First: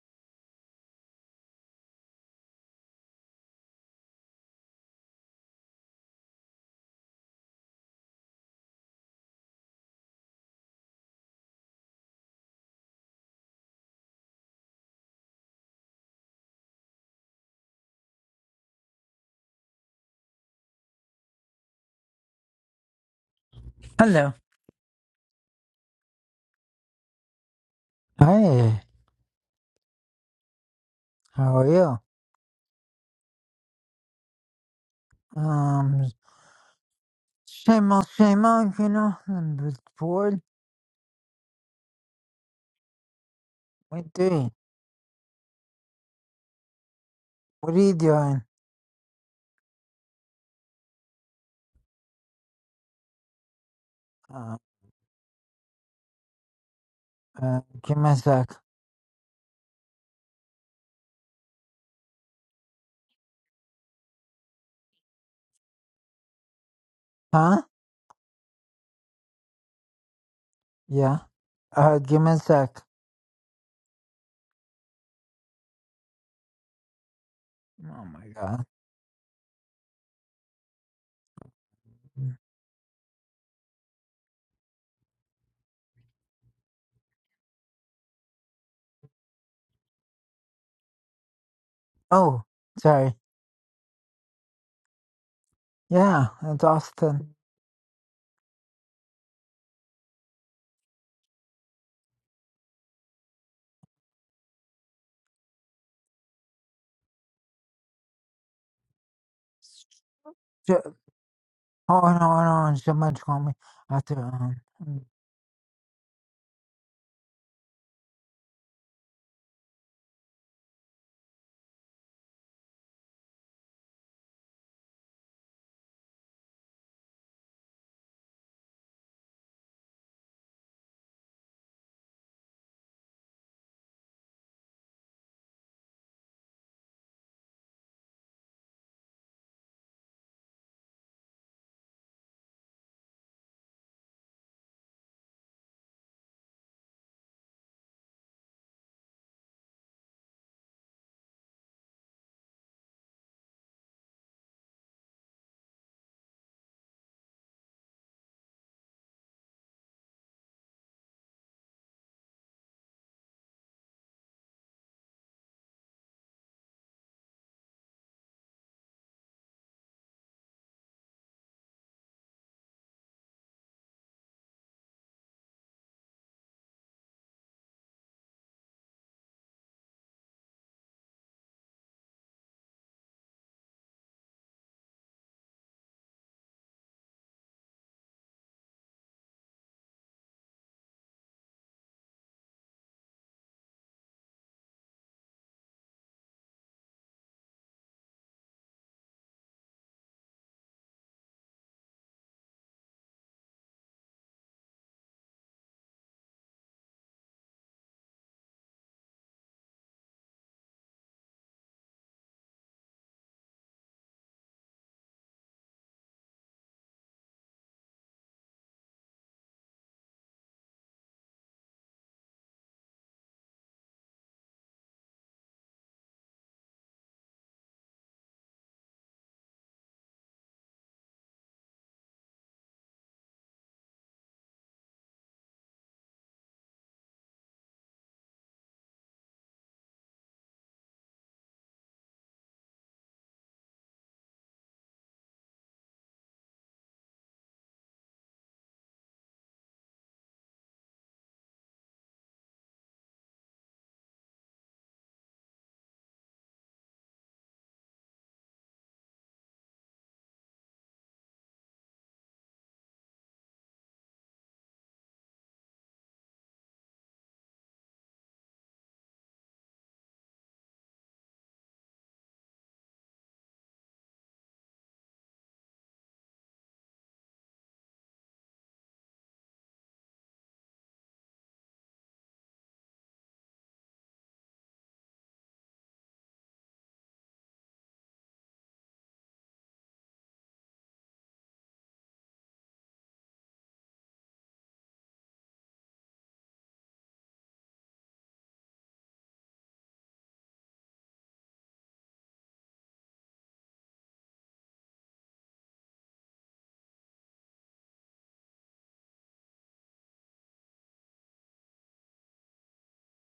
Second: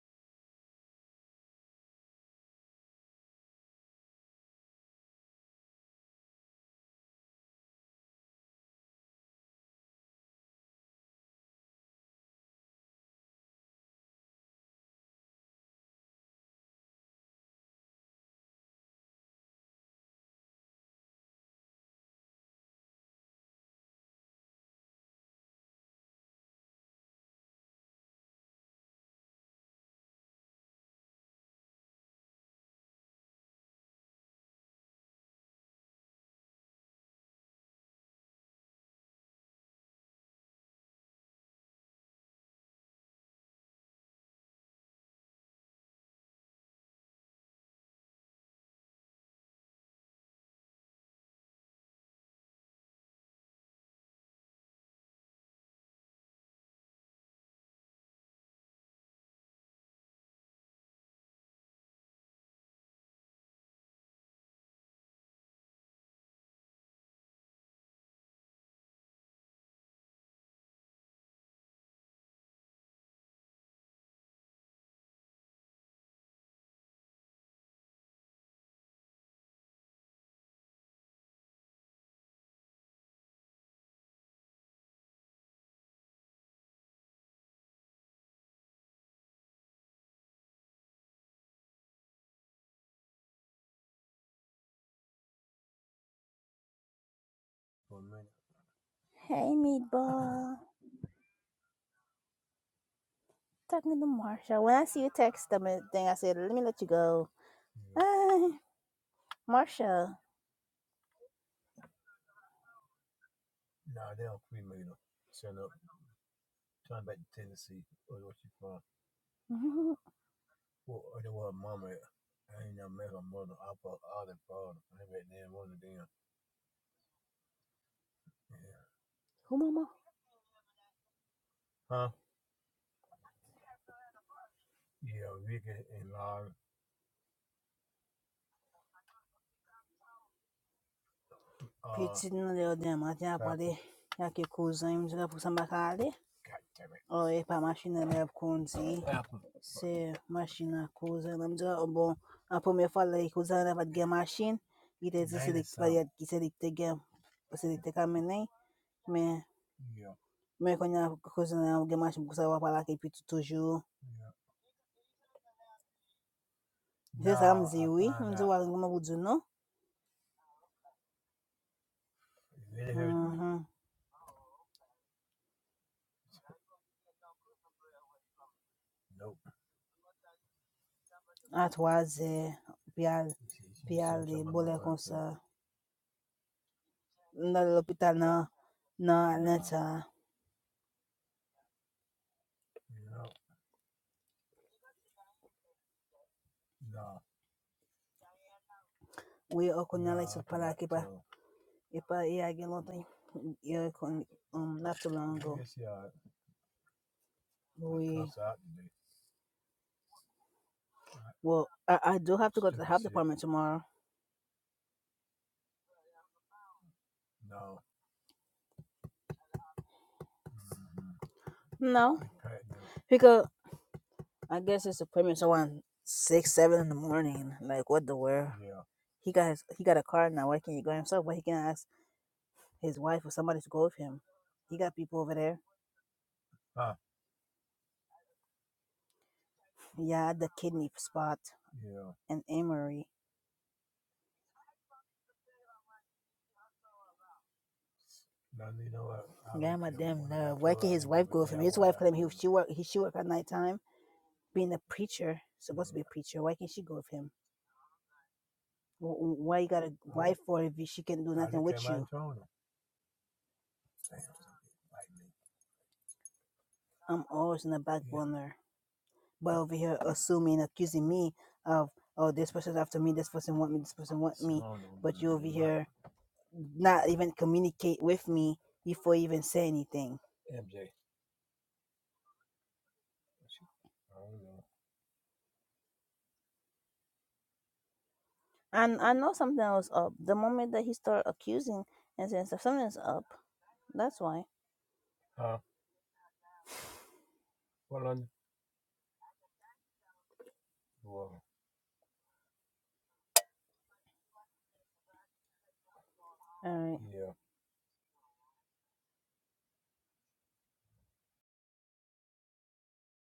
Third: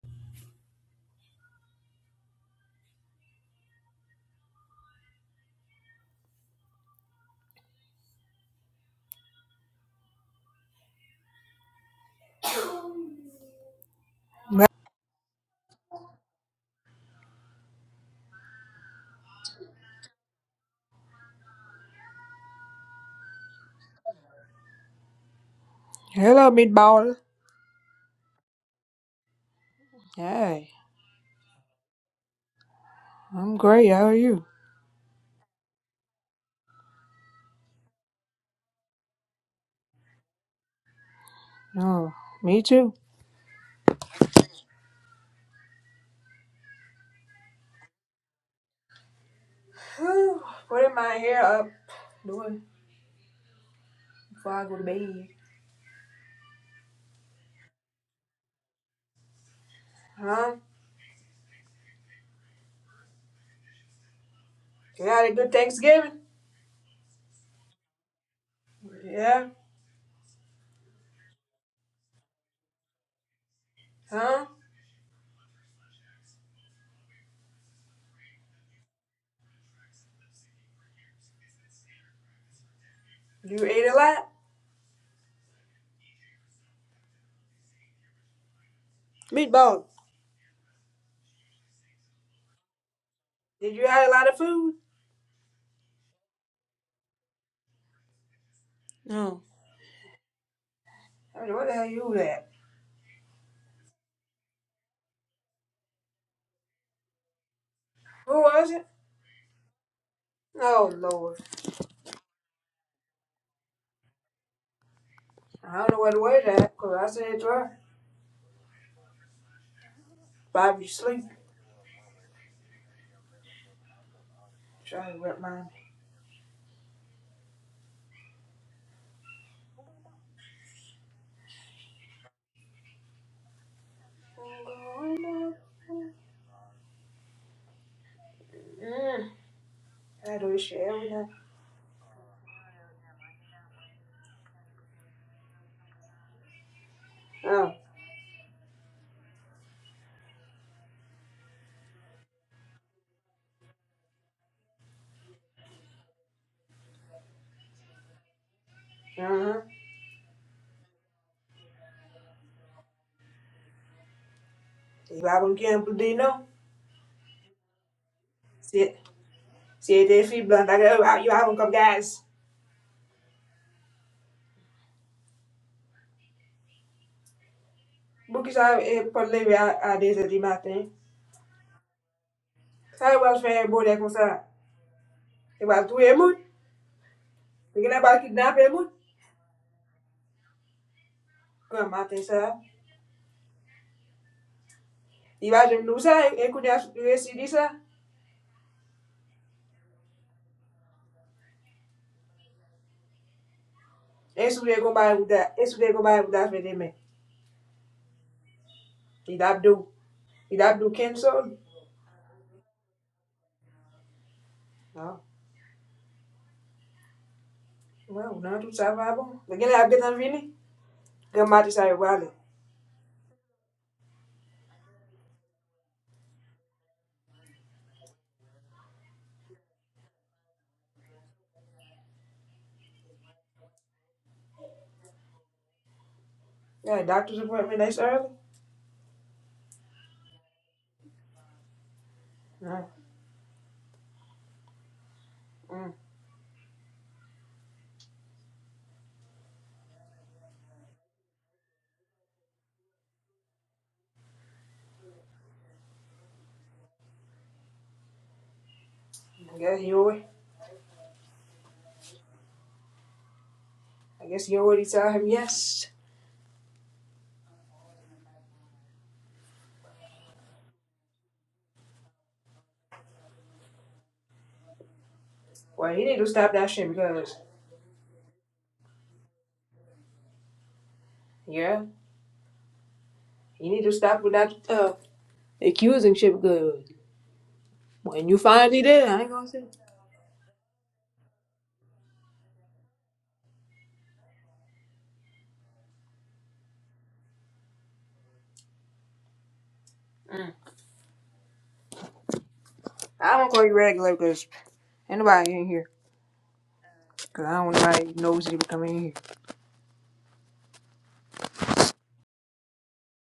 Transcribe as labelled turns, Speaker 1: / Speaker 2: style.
Speaker 1: Well,
Speaker 2: Hello.
Speaker 1: Hello, meatball.
Speaker 2: Hey,
Speaker 1: Hey,
Speaker 2: how are you?
Speaker 1: I'm great. How are you?
Speaker 2: Um, same old, same old, you know, I'm just bored.
Speaker 1: Oh, me too.
Speaker 2: What do you? What are you doing?
Speaker 1: Whew, Putting my hair up, doing before
Speaker 2: Uh,
Speaker 1: I go to bed.
Speaker 2: uh, give me a sec.
Speaker 1: Huh? You had a good Thanksgiving?
Speaker 2: Huh?
Speaker 1: Yeah.
Speaker 2: Yeah. Uh, give me a sec.
Speaker 1: Huh?
Speaker 2: Oh my god.
Speaker 1: You ate a lot? Meatball.
Speaker 2: Oh, sorry.
Speaker 1: Did you have a lot of food?
Speaker 2: Yeah, it's Austin.
Speaker 1: No.
Speaker 3: Hey, meatball.
Speaker 1: I mean, what the hell you at?
Speaker 3: Talking to Marsha. When I see you text them and thing, I said, let me let you go.
Speaker 1: Who
Speaker 3: Hey,
Speaker 1: was it?
Speaker 3: Marsha.
Speaker 2: Sh-
Speaker 1: Oh, Lord.
Speaker 2: oh no, no, so much call me after.
Speaker 1: I don't know where the word at, because I said to her,
Speaker 3: Mhm.
Speaker 1: Bobby sleep. Trying to rip mine.
Speaker 3: Who, mama?
Speaker 1: Mm, I do this shit every night.
Speaker 3: Petit não deu dema, já pode. Já que cozinha, não sei por samba calde. Ou é para
Speaker 1: Oh,
Speaker 3: máquina leva conzi. Se máquina cozinha, não sei. Bom, a primeira fala que cozinha leva de machine. E te disse que varia que se dicte game. Se dicte caminhei.
Speaker 1: Uh
Speaker 3: Mas,
Speaker 1: Uhum.
Speaker 3: mas quando a cozinha leva de machine, porque sabe falar que pito toujours.
Speaker 1: Levavam que amplo de não.
Speaker 3: Zesa mziwi mziwi alinguma
Speaker 1: Se,
Speaker 3: budzino
Speaker 1: se é de fibra, tá que eu havam com gás.
Speaker 3: mhm
Speaker 1: Porque já é, pode levar a desde de matin.
Speaker 3: atwaze
Speaker 1: Sabe
Speaker 3: pyali
Speaker 1: o que é bolha com
Speaker 3: pyali
Speaker 1: ça?
Speaker 3: bole konsa
Speaker 1: Eu acho que é muito.
Speaker 3: ndale
Speaker 1: Porque não é
Speaker 3: l'hopital
Speaker 1: para
Speaker 3: na
Speaker 1: kidnapper muito.
Speaker 3: na Atlanta
Speaker 1: Com matin ça. E vai de nous ça, e quando eu decidi ça,
Speaker 3: we no okunyala isopala kipa ipa iyage lontan yo kon
Speaker 1: e subi
Speaker 3: um
Speaker 1: com
Speaker 3: not too
Speaker 1: vai
Speaker 3: long
Speaker 1: mudar,
Speaker 3: ago
Speaker 1: e subi com vai mudar de mim.
Speaker 3: we
Speaker 1: E dá do, e dá do cancel.
Speaker 3: well I, I do have to go to the health department tomorrow
Speaker 1: Não. Well, não tudo ça va bom. Porque não é que tá vindo. Com matin ça é igual.
Speaker 3: no because I guess it's the premier's around six, seven in the morning. Like what the world? He got his, he got a car now. Why can't he go himself? Why he can't ask his wife or somebody to go with him? He got people over there.
Speaker 1: Yeah, doctor's appointment nice early.
Speaker 3: Yeah, the kidney spot and
Speaker 1: Não.
Speaker 3: Amory. Yeah, my damn nerve. Why can't his wife go with him? His wife told him he she work he she work at nighttime, being a preacher, supposed to be a preacher. Why can't she go with him? Wh- wh-
Speaker 1: I
Speaker 3: Why you
Speaker 1: guess
Speaker 3: got a
Speaker 1: you alre-
Speaker 3: wife for if she can do nothing with you?
Speaker 1: I guess you already tell him yes.
Speaker 3: I'm always in the back burner. But over here, assuming, accusing me of, oh, this person's after me, this person want me, this person want me. But you over here,
Speaker 1: Well, he need to stop that shit
Speaker 3: not even
Speaker 1: because
Speaker 3: communicate with me before you even say anything.
Speaker 1: yeah, he need to stop with that. Uh,
Speaker 3: And I
Speaker 1: yeah, I ain't
Speaker 3: know
Speaker 1: gonna
Speaker 3: something
Speaker 1: say.
Speaker 3: was up. The moment that he started accusing and saying stuff, something's up. That's why.
Speaker 1: Mm. I don't call you regular because ain't nobody in here
Speaker 3: All right. Yeah.
Speaker 1: because I don't want nobody nosy to come in here.